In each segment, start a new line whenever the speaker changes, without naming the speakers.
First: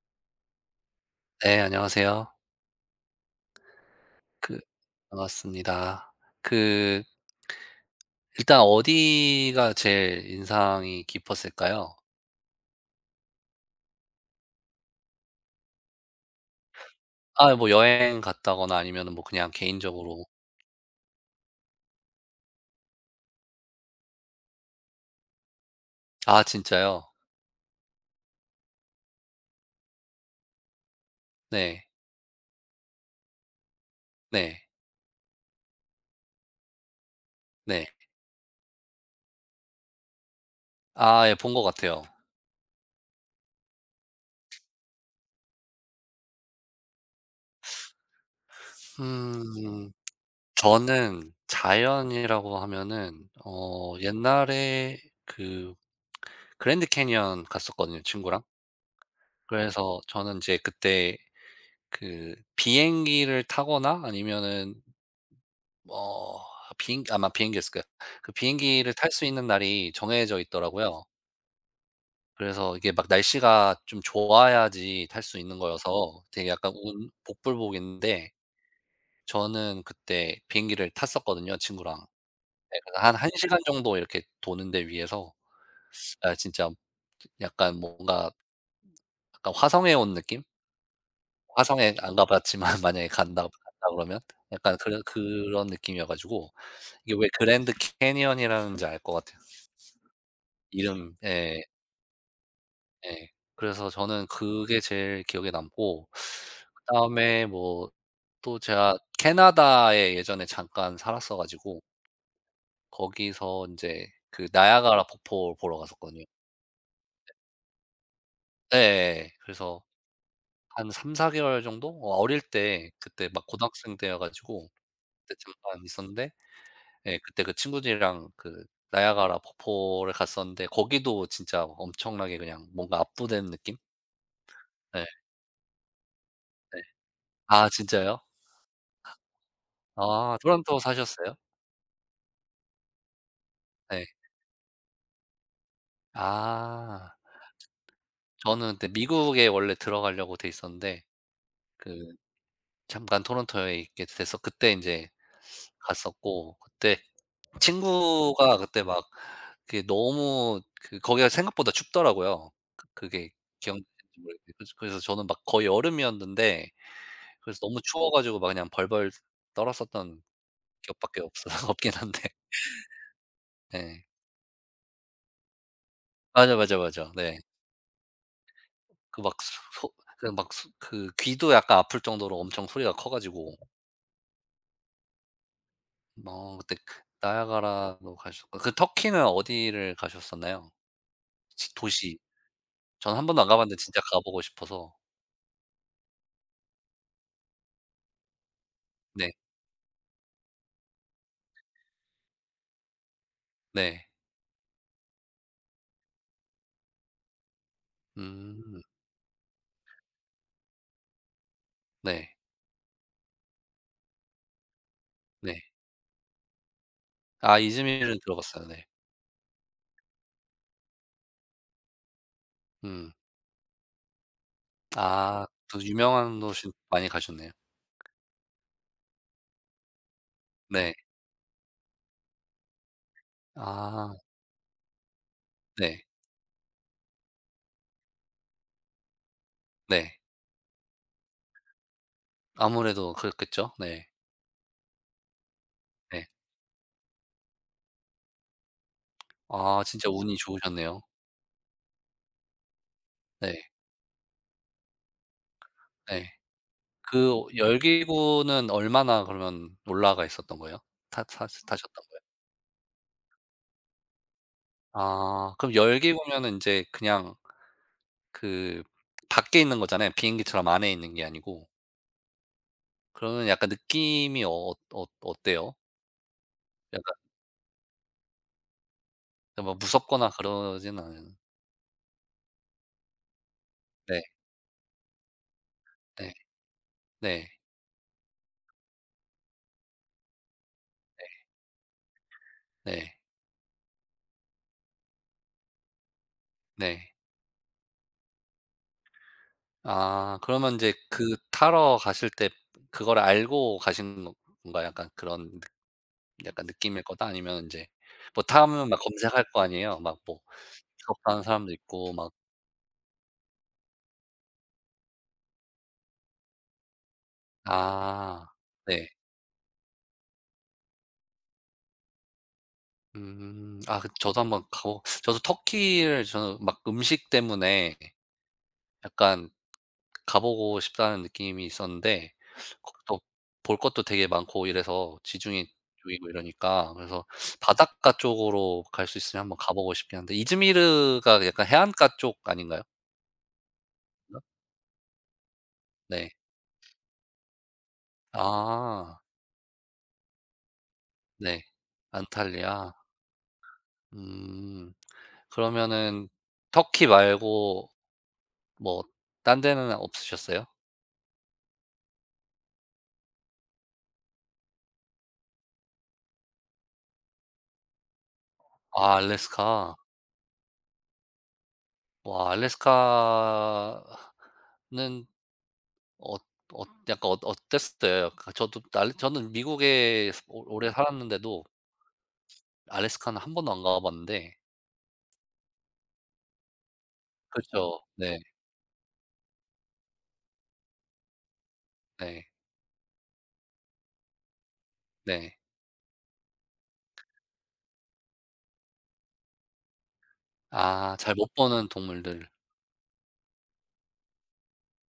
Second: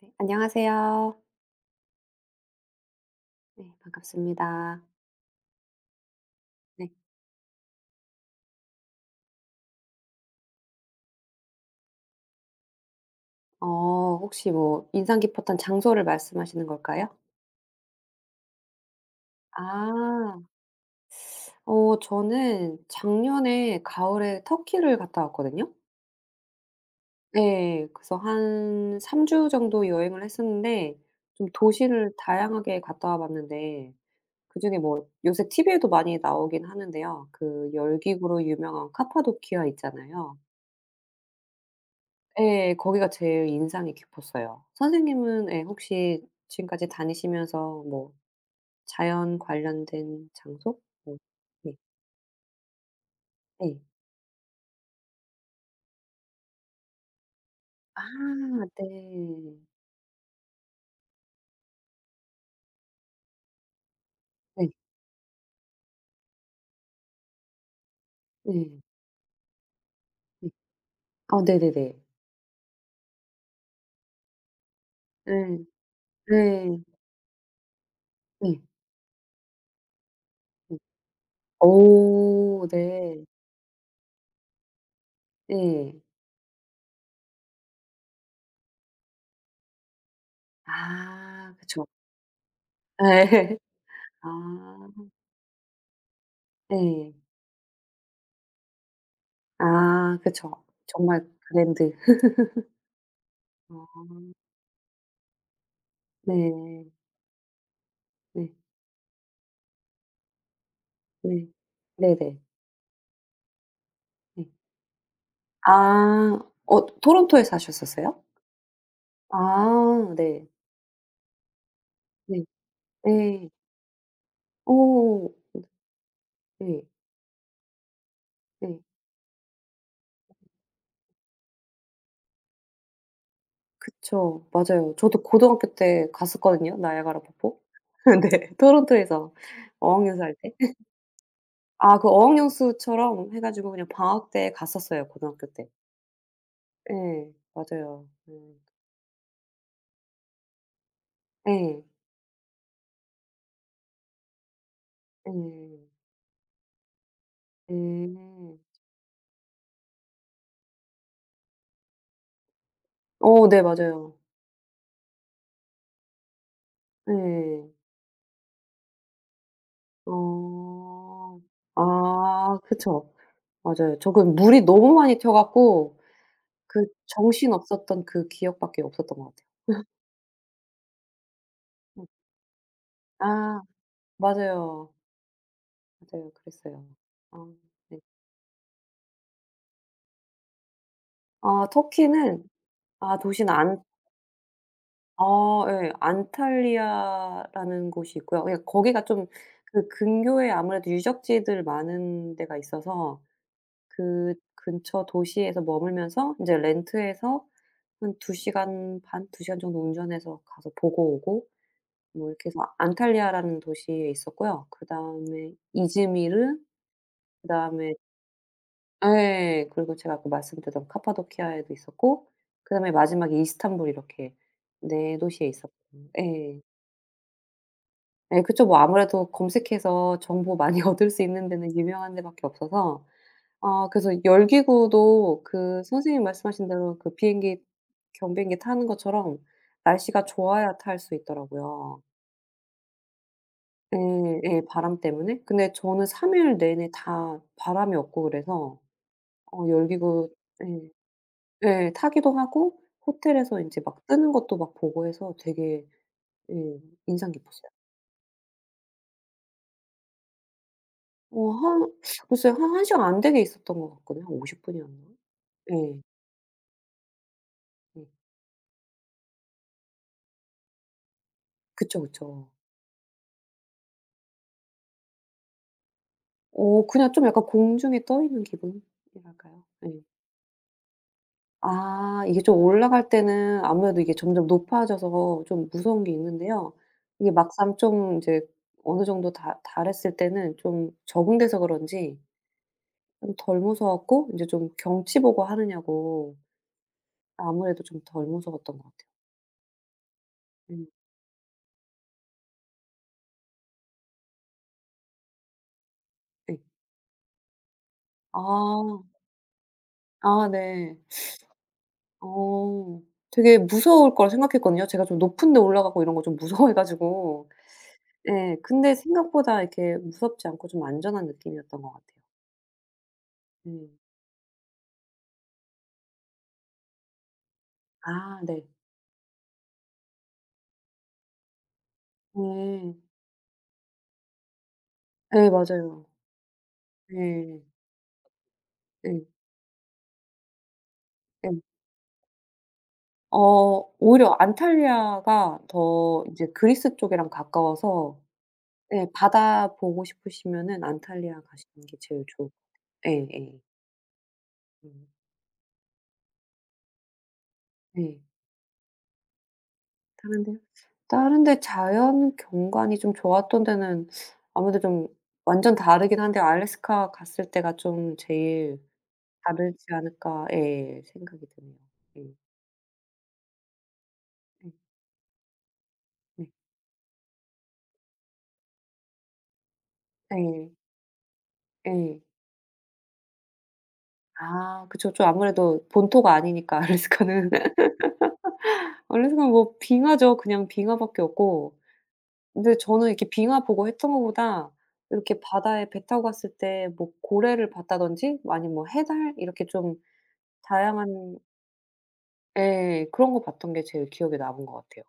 네, 안녕하세요.
네, 안녕하세요.
네,
그
반갑습니다.
반갑습니다.
네.
그 일단 어디가 제일 인상이 깊었을까요?
어 혹시 뭐 인상 깊었던 장소를 말씀하시는 걸까요?
아 뭐 여행 갔다거나 아니면 뭐 그냥 개인적으로.
아. 어 저는 작년에 가을에 터키를 갔다 왔거든요.
아 진짜요?
네, 그래서 한 3주 정도 여행을 했었는데 좀
네.
도시를 다양하게 갔다 와 봤는데
네.
그중에 뭐 요새 TV에도 많이 나오긴 하는데요. 그
네.
열기구로 유명한 카파도키아 있잖아요.
아 예 본 것 같아요.
예. 거기가 제일 인상이 깊었어요. 선생님은 예 혹시 지금까지 다니시면서 뭐 자연
음
관련된 장소? 뭐.
저는
네.
자연이라고 하면은
네.
옛날에 그 그랜드 캐니언 갔었거든요,
아
친구랑.
네.
그래서 저는 이제 그때 그 비행기를 타거나
네.
아니면은 어 비행 아마 비행기였을 거예요. 그
네.
비행기를 탈 수 있는 날이 정해져
네.
있더라고요.
아 네네네.
그래서 이게 막 날씨가 좀 좋아야지 탈 수 있는
예.
거여서 되게 약간
네.
운 복불복인데,
네.
저는 그때
네.
비행기를 탔었거든요, 친구랑.
오
네 그래서 한
네.
1시간 시간 정도 이렇게 도는데 위에서
예.
아 진짜 약간 뭔가 약간 화성에 온 느낌?
아 그쵸.
화성에 안 가 봤지만 만약에 간다
예.
간다 그러면 약간
아
그런 느낌이어 가지고
예.
이게 왜 그랜드 캐니언이라는지 알 것 같아요.
아 그쵸.
이름
정말
예.
그랜드.
예. 그래서 저는
아
그게 제일 기억에 남고,
네.
그다음에 뭐
네.
또 제가 캐나다에 예전에 잠깐 살았어
네.
가지고
네네.
거기서 인제
네.
그 나야가라 폭포를 보러 갔었거든요.
아. 어 토론토에 사셨었어요?
예예예. 그래서
아 네.
한 3~4개월 개월 정도? 어릴
네.
때, 그때 막
예.
고등학생 때여 가지고
어.
그때 잠깐 있었는데,
네.
예 그때 그 친구들이랑 그
네.
나야가라 폭포를 갔었는데, 거기도 진짜 엄청나게 그냥 뭔가 압도된 느낌?
그쵸. 맞아요.
예.
저도 고등학교 때 갔었거든요,
네.
나이아가라 폭포.
아 진짜요?
네. 토론토에서 어학연수 할
아
때.
토론토 사셨어요?
아 그 어학연수처럼 해 가지고 그냥
네.
방학 때 갔었어요, 고등학교 때.
아.
예. 맞아요. 음.
저는 근데 미국에 원래 들어가려고 돼 있었는데,
예.
그 잠깐 토론토에 있게 돼서 그때 인제
예.
갔었고, 그때 친구가
음.
그때 막 그게 너무 그 거기가 생각보다 춥더라고요. 그 그게
어 네
기억나실지
맞아요.
모르겠는데, 그래서 저는 막 거의 여름이었는데 그래서
예.
너무 추워 가지고 막 그냥 벌벌 떨었었던 기억밖에
어.
없어 없긴 한데.
아 그쵸. 맞아요.
예.
저 그 물이 너무 많이 튀어 갖고
맞아, 맞아,
그
맞아. 네.
정신없었던 그 기억밖에
그
없었던 것
막
같아요.
소 그 막 그 귀도 약간 아플
음.
정도로 엄청 소리가 커 가지고.
아. 맞아요. 맞아요.
그때
그랬어요. 아 네.
나이아가라도 가셨고, 그 터키는 어디를 가셨었나요?
아
지 도시.
터키는
전
아
한 번도 안
도시는
가 봤는데
안
진짜 가 보고 싶어서.
아 예 안탈리아라는 곳이 있고요. 예 거기가 좀
네.
그 근교에 아무래도 유적지들 많은 데가 있어서
네.
그 근처 도시에서 머물면서 인제 렌트해서 한 2시간
음.
시간 반, 2시간 시간 정도 운전해서 가서 보고 오고 뭐
네.
이렇게 해서 안탈리아라는 도시에 있었고요. 그다음에
네.
이즈미르
아
그다음에
이즈미르는 들어봤어요. 네.
예. 그리고 제가 아까 말씀드렸던 카파도키아에도 있었고 그다음에
음.
마지막에 이스탄불 이렇게 네
아
도시에 있었고
또
네, 요
유명한
예.
도시 많이 가셨네요.
예 그쵸. 뭐 아무래도 검색해서 정보 많이
네.
얻을 수 있는 데는 유명한 데 밖에 없어서 아 그래서
아
열기구도 그
네.
선생님 말씀하신 대로 그 비행기 경비행기 타는 것처럼
네.
날씨가 좋아야 탈 수 있더라고요.
아무래도 그렇겠죠. 네.
예. 예. 바람 때문에. 근데 저는
네.
3일 내내 다 바람이 없고 그래서 어
아 진짜
열기구
운이
예.
좋으셨네요.
예. 타기도 하고 호텔에서
네.
인제 막 뜨는 것도 막 보고 해서 되게
네.
예 인상
그
깊었어요.
열기구는 얼마나 그러면 올라가 있었던 거예요? 타
어
타
한
타셨던 거예요?
글쎄요. 한 한 시간 안 되게 있었던 것 같거든요. 한 50분 분이었나?
아 그럼
예.
열기구면은 이제 그냥
예.
그 밖에 있는 거잖아요. 비행기처럼 안에 있는 게 아니고.
그쵸, 그쵸.
그러면 약간 느낌이 어때요?
어 그냥
약간
좀 약간 공중에 떠 있는 기분이랄까요?
뭐
예.
무섭거나 그러진 않은.
아 이게 좀 올라갈 때는 아무래도 이게
네.
점점 높아져서 좀 무서운 게
네.
있는데요. 이게
네.
막상 좀 이제 어느 정도 다 달했을 때는 좀 적응돼서 그런지
네.
좀 덜 무서웠고 인제 좀 경치 보고 하느냐고
네.
아무래도 좀 덜 무서웠던 것 같아요.
아 그러면 이
음
제 그 타러 가실 때 그걸 알고 가신 건가요? 약간 그런 느
네.
약간 느낌일 거다? 아니면 이제
아.
뭐 타면 막 검색할 거 아니에요? 막뭐
아 네.
취업하는 사람도 있고 막.
어. 되게 무서울 거라 생각했거든요. 제가 좀 높은 데 올라가고 이런 거 좀 무서워해 가지고.
아
예. 근데
네.
생각보다 이렇게 무섭지 않고 좀 안전한 느낌이었던 것 같아요.
음. 아
음.
그 저도 한번 가보 저도 터키를 저는 막 음식 때문에
아 네.
약간 가보고 싶다는 느낌이 있었는데, 거
네.
기 또 볼 것도 되게 많고 이래서
예
지중해
맞아요.
쪽이고 이러니까, 그래서
예.
바닷가 쪽으로 갈 수
예.
있으면 한번 가보고 싶긴 한데 이즈미르가
예.
약간 해안가 쪽 아닌가요?
어 오히려
그
안탈리아가 더
네.
이제 그리스 쪽이랑 가까워서 예
아
바다 보고 싶으시면은 안탈리아
네.
가시는 게 제일 좋을
안탈리아.
예예.
음.
음.
그러면은 터키 말고
네.
뭐 딴 데는
다른 데요?
없으셨어요?
다른 데 자연 경관이 좀 좋았던 데는 아무래도 좀 완전 다르긴 한데 알래스카 갔을 때가 좀 제일
아
다르지
알래스카.
않을까 예 생각이 드네요. 예.
와
예.
알래스카는 어
네.
어 약간 어땠어요? 그 저도 알 저는 미국에 오
예.
오래 살았는데도
예.
알래스카는 한 번도 안 가 봤는데.
아 그쵸. 좀 아무래도 본토가 아니니까 알래스카는.
그죠 네.
알래스카는 뭐 빙하죠. 그냥 빙하밖에 없고.
네.
근데 저는 이렇게 빙하 보고 했던 것보다 이렇게
네.
바다에 배 타고 갔을 때 뭐 고래를 봤다든지 뭐 아니면 뭐 해달 이렇게 좀
아 잘
다양한
못 보는 동물들.
예 그런 거 봤던 게 제일 기억에 남은 것 같아요.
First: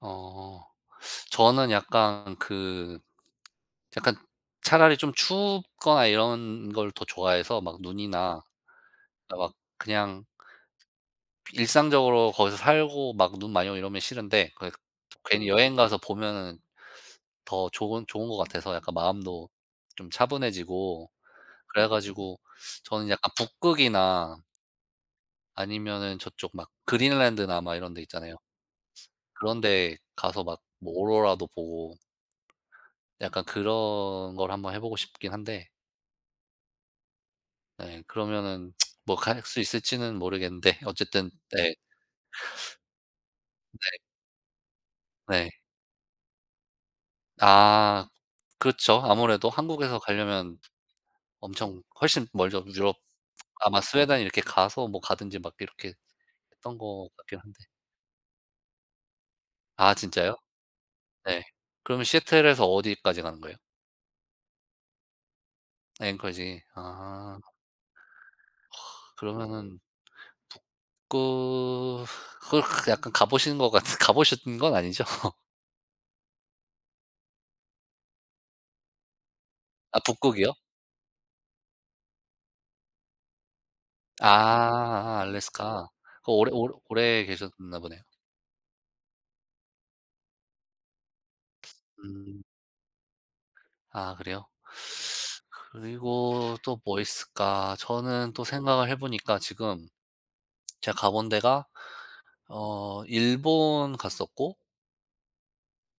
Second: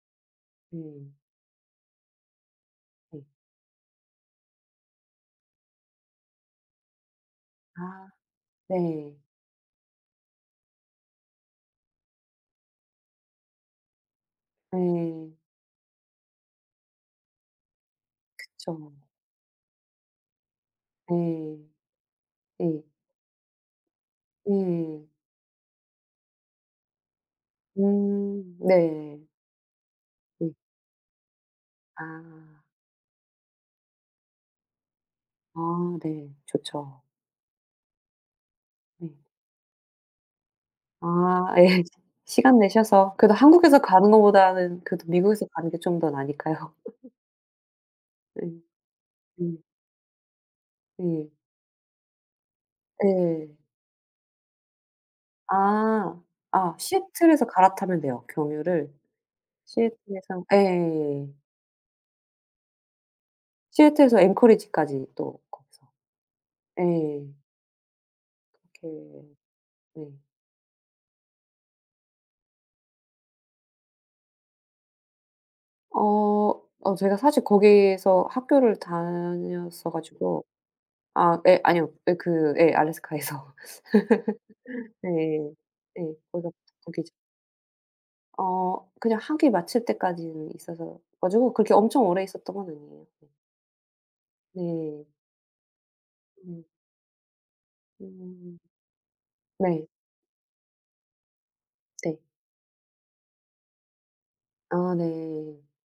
어.
음.
저는 약간
네.
약간 차라리 좀 춥거나 이런 걸 더 좋아해서 막
아
눈이나,
네.
그러니까 막 그냥 일상적으로 거기서 살고 막 눈 많이 오고 이러면 싫은데, 그
예.
괜히 여행 가서 보면은 더 좋은 것 같아서
그쵸.
약간 마음도 좀 차분해지고
예.
그래 가지고
예.
저는 약간 북극이나
예.
아니면은 저쪽 막 그린란드나 막 이런 데 있잖아요.
네.
그런 데 가서
네.
막 뭐 오로라도 보고
아.
약간 그런 걸 한번 해 보고 싶긴
아
한데.
네. 좋죠.
네 그러면은
네.
뭐 갈 수 있을지는 모르겠는데 어쨌든
아
네.
예. 시간 내셔서 그래도
네.
한국에서 가는 것보다는 그래도 미국에서
네.
가는 게 좀 더 나으니까요.
아
예.
그렇죠. 아무래도
예.
한국에서 가려면
예.
엄청 훨씬 멀죠. 유럽
예.
아마 스웨덴 이렇게 가서 뭐 가든지 막 이렇게
아. 아
했던 것 같긴
시애틀에서
한데.
갈아타면 돼요, 경유를.
아 진짜요?
시애틀에서 예예예.
네. 그러면 시애틀에서 어디까지 가는 거예요?
시애틀에서 앵커리지까지 또 거기서
앵커지.
예.
아
이렇게
그러면은
네.
북극 그 약간 가 보신 것 같은 가 보신 건 아니죠?
어 어 제가 사실 거기에서 학교를 다녔어
아
가지고
북극이요?
아 예 아니요. 예 그 예 알래스카에서.
아 아, 아,
예.
알래스카.
예.
그 오래
거기가
오래
북극이죠.
오래 계셨나 보네요.
어 그냥 학위 마칠 때까지는 있어서 가지고 그렇게 엄청 오래
음.
있었던 건 아니에요.
아 그래요?
네.
그리고
음.
또 뭐 있을까? 저는 또
음.
생각을 해 보니까 지금
네.
제가 가본 데가
네.
일본 갔었고,
아 네.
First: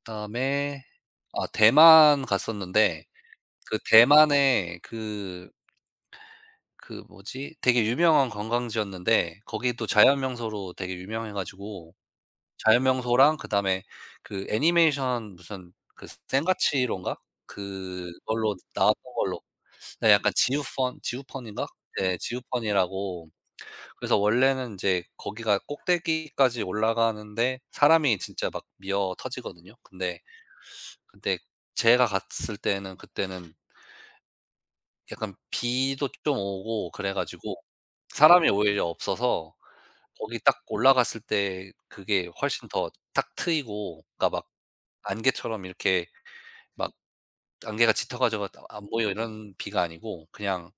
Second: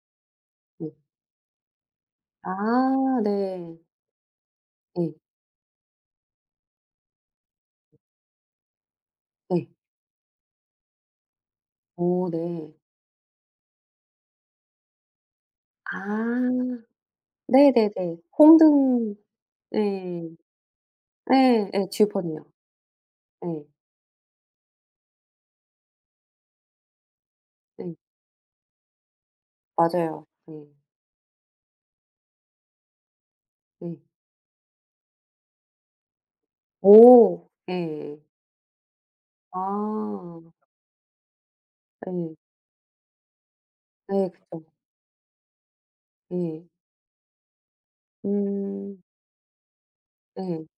그다음에
네.
아 대만 갔었는데,
아
그
네.
대만에
예.
뭐지? 되게 유명한 관광지였는데
예.
거기도 자연 명소로 되게 유명해 가지고,
어 네.
자연 명소랑 그다음에 그 애니메이션 무슨
아.
그 센과치로인가?
네네네.
그걸로 나왔던
홍등
걸로. 네
예.
약간 지우펀 지우펀인가?
예. 예.
네
지우펀이요.
지우펀이라고.
예.
그래서 원래는 이제 거기가 꼭대기까지 올라가는데
예.
사람이 진짜 막 미어 터지거든요. 근데
맞아요. 예.
근데 제가 갔을 때는 그때는
예.
약간 비도 좀 오고 그래
오.
가지고
예예.
사람이 오히려 없어서
아.
거기 딱 올라갔을 때 그게
예.
훨씬 더 탁 트이고,
예.
그러니까 막
그쵸.
안개처럼 이렇게
예.
막 안개가 짙어 가지고 안
음.
보여 이런 비가 아니고
예.
그냥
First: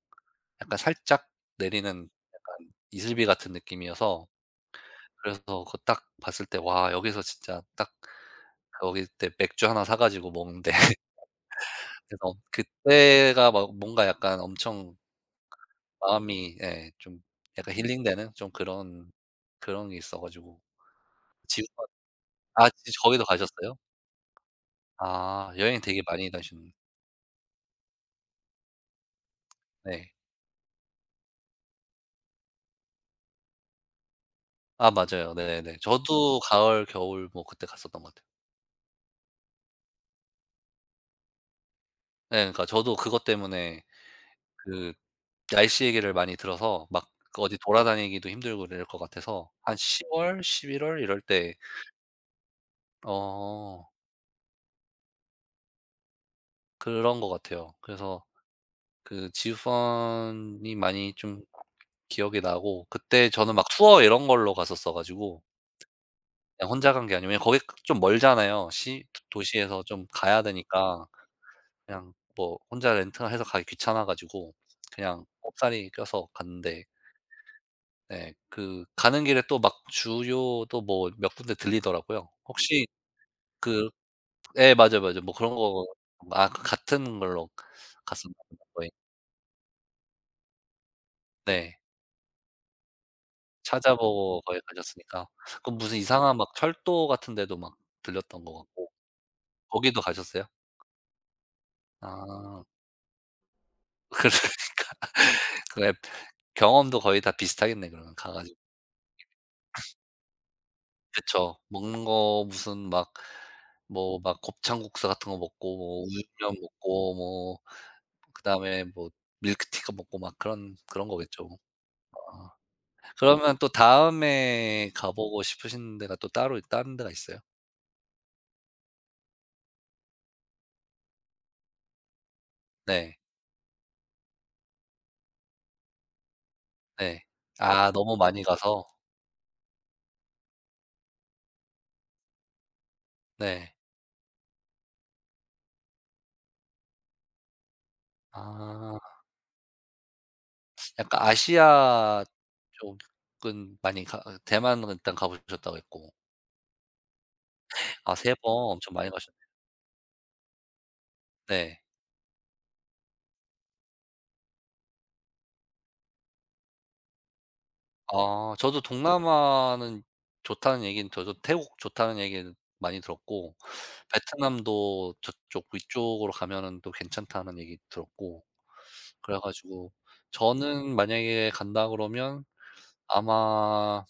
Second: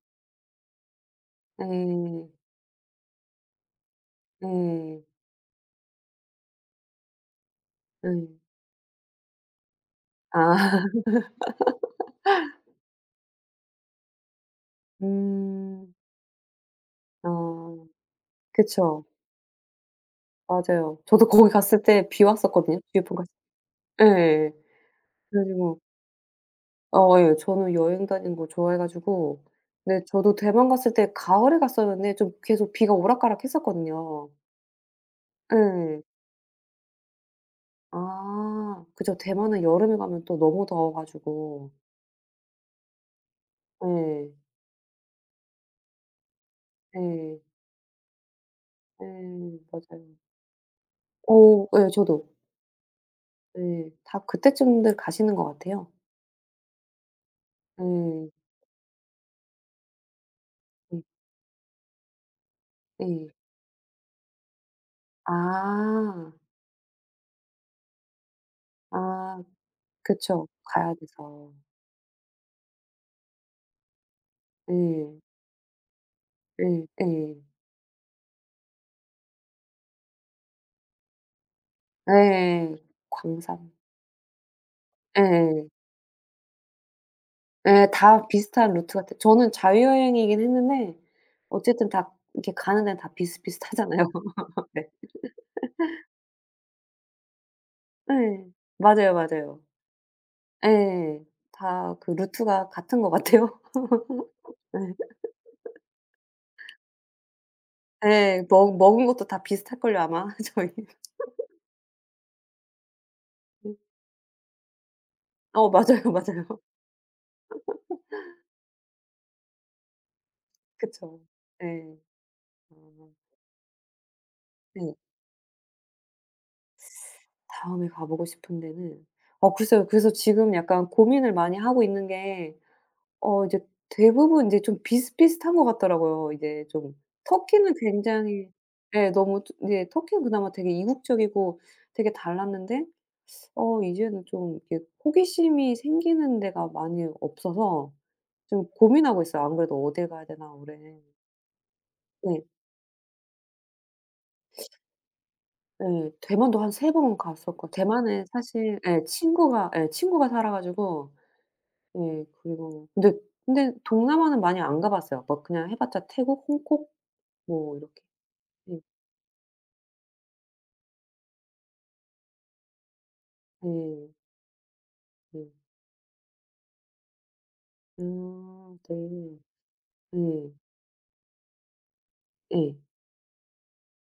약간 살짝 내리는
예.
약간 이슬비 같은 느낌이어서,
예.
그래서 그거 딱 봤을 때 '와 여기서 진짜 딱'
음.
거기 때 맥주 하나 사 가지고 먹는데
아.
그래서 그때가 막 뭔가 약간 엄청
음.
마음이 예 좀 약간
아.
힐링되는 좀
그쵸.
그런 게 있어 가지고.
맞아요. 저도 거기 갔을
지우펀.
때 비
아
왔었거든요,
지
뉴질랜드
거기도
갔을
가셨어요?
때. 예예 그래
아
가지고
여행 되게 많이 다니시는.
어 예. 저는 여행 다니는 거 좋아해 가지고 네
네.
저도 대만 갔을 때 가을에 갔었는데 좀 계속 비가 오락가락했었거든요.
아 맞아요. 네네.
예.
저도 가을, 겨울 뭐 그때 갔었던 것 같아요.
아. 그죠. 대만은 여름에 가면 또 너무 더워 가지고.
예 그러니까 저도 그것 때문에
예.
그 날씨 얘기를 많이 들어서 막
예.
그 어디 돌아다니기도 힘들고 이럴 것
예.
같아서 한 10월
맞아요.
월, 11월 이럴 때.
어 예. 저도.
어
예. 다 그때쯤들 가시는 것 같아요.
그런 것 같아요. 그래서
예.
그 지우펀이
예.
많이 좀 기억이 나고,
예.
그때 저는 막 투어 이런 걸로 갔었어 가지고
아.
그냥 혼자 간 게 아니고, 왜냐면 거기 그 좀 멀잖아요. 시 도
아
도시에서 좀 가야
그쵸. 가야
되니까,
돼서.
그냥 뭐 혼자 렌트해서 가기 귀찮아 가지고
예.
그냥 꼽사리 껴서 갔는데
예. 예.
네 그 가는 길에 또 막 주요도 뭐 몇 군데 들리더라고요.
예.
혹시
광산.
그 예 맞아요. 뭐 그런
예예.
거 아 그 같은 걸로
예 예, 다
갔었나 보다
비슷한
거의.
루트 같아요. 저는 자유여행이긴 했는데
네.
어쨌든 다 이렇게 가는 데는 다 비슷비슷하잖아요.
찾아보고 거기
네.
가셨으니까. 그럼 무슨 이상한 막 철도 같은 데도 막 들렸던
예.
것 같고
맞아요, 맞아요.
거기도 가셨어요?
예. 다 그
아.
루트가 같은 것 같아요.
그래 그 앱 경험도 거의 다 비슷하겠네
예.
그러면 가
예.
가지고.
먹 먹은 것도 다 비슷할걸요 아마 저희.
그쵸. 먹는 거 무슨 막 뭐 막 곱창국수 같은 거
어
먹고
맞아요,
뭐
맞아요.
우육면 먹고 뭐 그다음에 뭐 밀크티도 먹고 막 그런
그쵸.
거겠죠.
예.
아.
아.
그러면 또 다음에
네.
가 보고 싶으신 데가 또 따로 다른 데가 있어요?
다음에 가보고 싶은 데는 어 글쎄요. 그래서 지금 약간 고민을 많이 하고 있는 게
네.
어 이제 대부분 인제 좀 비슷비슷한 것 같더라고요. 이제 좀
네.
터키는
아 너무 많이
굉장히
가서.
예 너무 트 네 터키는 그나마 되게 이국적이고 되게 달랐는데
네.
어 이제는 좀 이렇게 호기심이 생기는 데가 많이 없어서 좀
아.
고민하고 있어요. 안 그래도 어딜 가야 되나 올해.
약간 아시아
네.
쪽은 많이 가 대만은 일단 가 보셨다고
예.
했고.
대만도 한 세 번 갔었고 대만
아
에
세 번
사실
엄청
예
많이 가셨.
친구가 예 친구가 살아 가지고
네.
예. 그리고 근데 근데 동남아는 많이 안 가 봤어요. 막 그냥 해 봤자 태국, 홍콩 뭐 이렇게.
아
예.
저도 동남아는 좋다는 얘기는 저도 태국 좋다는 얘기는 많이 들었고,
예.
베트남도
예.
저쪽 위쪽으로 가면은 또 괜찮다는 얘기 들었고
아 네.
그래 가지고,
예.
저는 만약에 간다 그러면
예.
아마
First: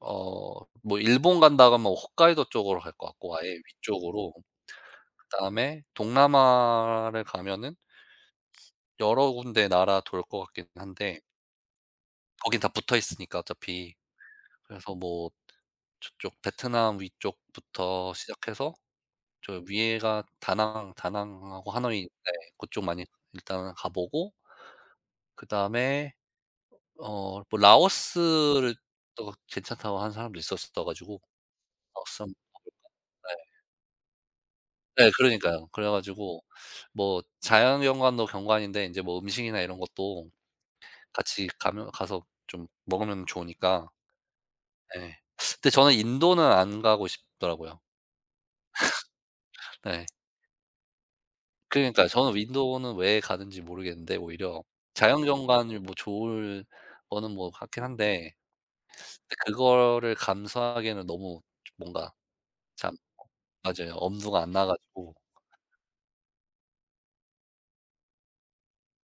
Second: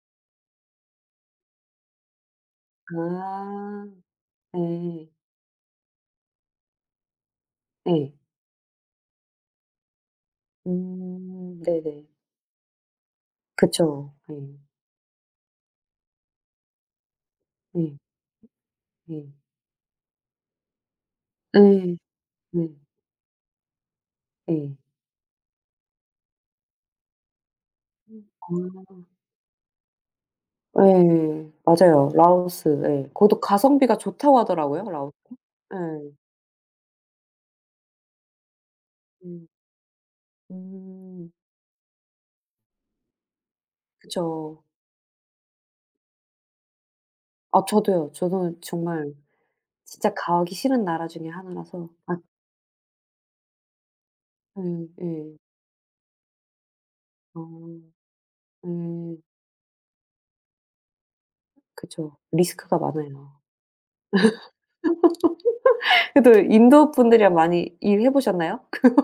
어 뭐 일본 간다 그러면 홋카이도 쪽으로 갈 것 같고, 아예
아.
위쪽으로.
예.
그다음에 동남아를 가면은
예.
여러 군데 나라 돌 것 같긴 한데
음. 네네.
거긴 다 붙어 있으니까 어차피.
그쵸. 예.
그래서 뭐 저쪽 베트남
예.
위쪽부터 시작해서
예.
저 위에가 다낭 다낭하고
예.
하노이인데 그쪽 많이 일단은 가 보고,
네.
그다음에 어 뭐
예.
라오스를 또 괜찮다고 하는 사람도
아.
있었어 가지고
예. 맞아요.
라오스 한번 가
라오스
볼까?
예. 거기도 가성비가 좋다고 하더라고요,
네. 네
라오스.
그러니까요. 그래
예.
가지고 뭐 자연 경관도 경관인데 인제 뭐
음.
음식이나 이런 것도
음.
같이 가면 가서 좀 먹으면 좋으니까.
그쵸.
예. 근데 저는 인도는 안 가고
아
싶더라고요.
저도요. 저도 정말
네.
진짜 가기 싫은 나라 중에 하나라서
그러니까요.
아
저는 인도는 왜 가는지 모르겠는데 오히려
예 예.
자연경관이 뭐 좋을 거는
어
뭐 같긴 한데
예.
그거를 감수하기에는 너무 좀 뭔가
그쵸. 리스크가
참
많아요.
맞아요. 엄두가 안 나 가지고.
그래도 인도 분들이랑 많이 일해 보셨나요?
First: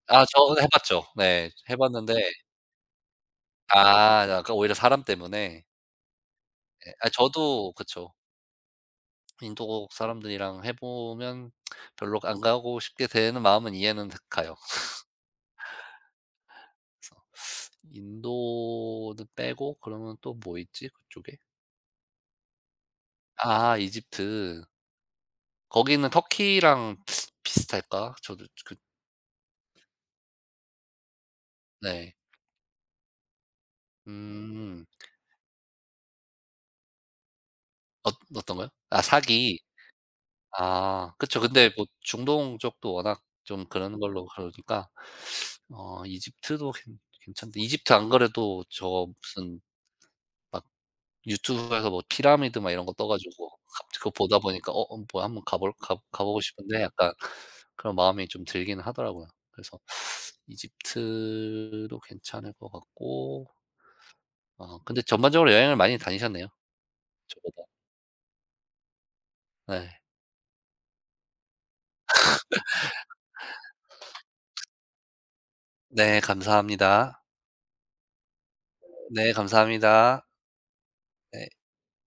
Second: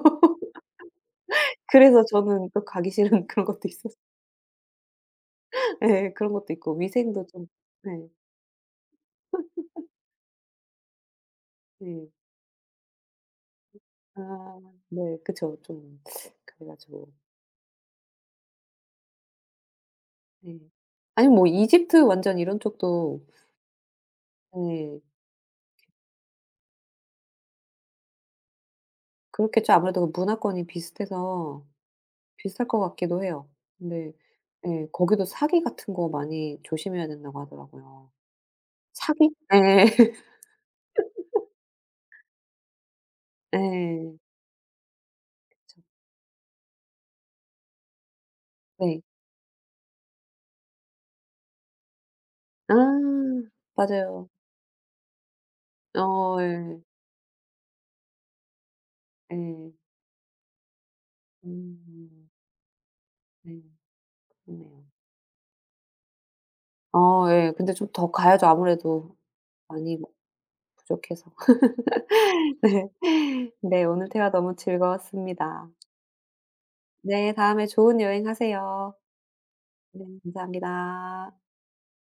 아 저는 해 봤죠. 네. 해
그래서
봤는데
저는 또 가기 싫은 그런 것도 있었어
아 약간 오히려 사람 때문에.
예 그런 것도 있고
예. 아
위생도 좀
저도
네
그쵸. 인도국 사람들이랑 해 보면
네.
별로 안 가고 싶게 되는 마음은 이해는 되
아
가요.
네 그쵸. 좀 그래 가지고
그래서 인도는 빼고 그러면 또 뭐
예.
있지
아니면
그쪽에?
뭐 이집트 완전 이런 쪽도
아 이집트.
예
거기는 터키랑 비슷할까? 저도 그
그렇겠죠. 아무래도 문화권이 비슷해서
네.
비쌀 것 같기도 해요. 근데
음.
예 거기도 사기 같은 거 많이 조심해야 된다고
어
하더라고요.
어떤 거요? 아
사기?
사기.
예.
아 그쵸. 근데 뭐 중동 쪽도 워낙 좀 그런
예.
걸로 그러니까
그쵸.
어 이집트도 괜 괜찮은데, 이집트 안 그래도
네.
저 무슨 막 유튜브에서 뭐 피라미드 막 이런 거 떠
아
가지고 갑 그거
맞아요.
보다 보니까 '어 어, 뭐 한번 가볼
어
가 보고
예.
싶은데.' 약간 그런 마음이 좀 들기는 하더라고요.
예.
그래서 이집트도
음.
괜찮을 것 같고.
네. 그네
어
요
근데 전반적으로 여행을 많이 다니셨네요,
어 예.
저보다.
근데 좀 더 가야죠 아무래도 많이
네.
뭐 부족해서. 네. 네. 오늘 대화 너무 즐거웠습니다.
네 감사합니다.
네. 다음에 좋은 여행 하세요.
네
네.
감사합니다.
감사합니다.
네.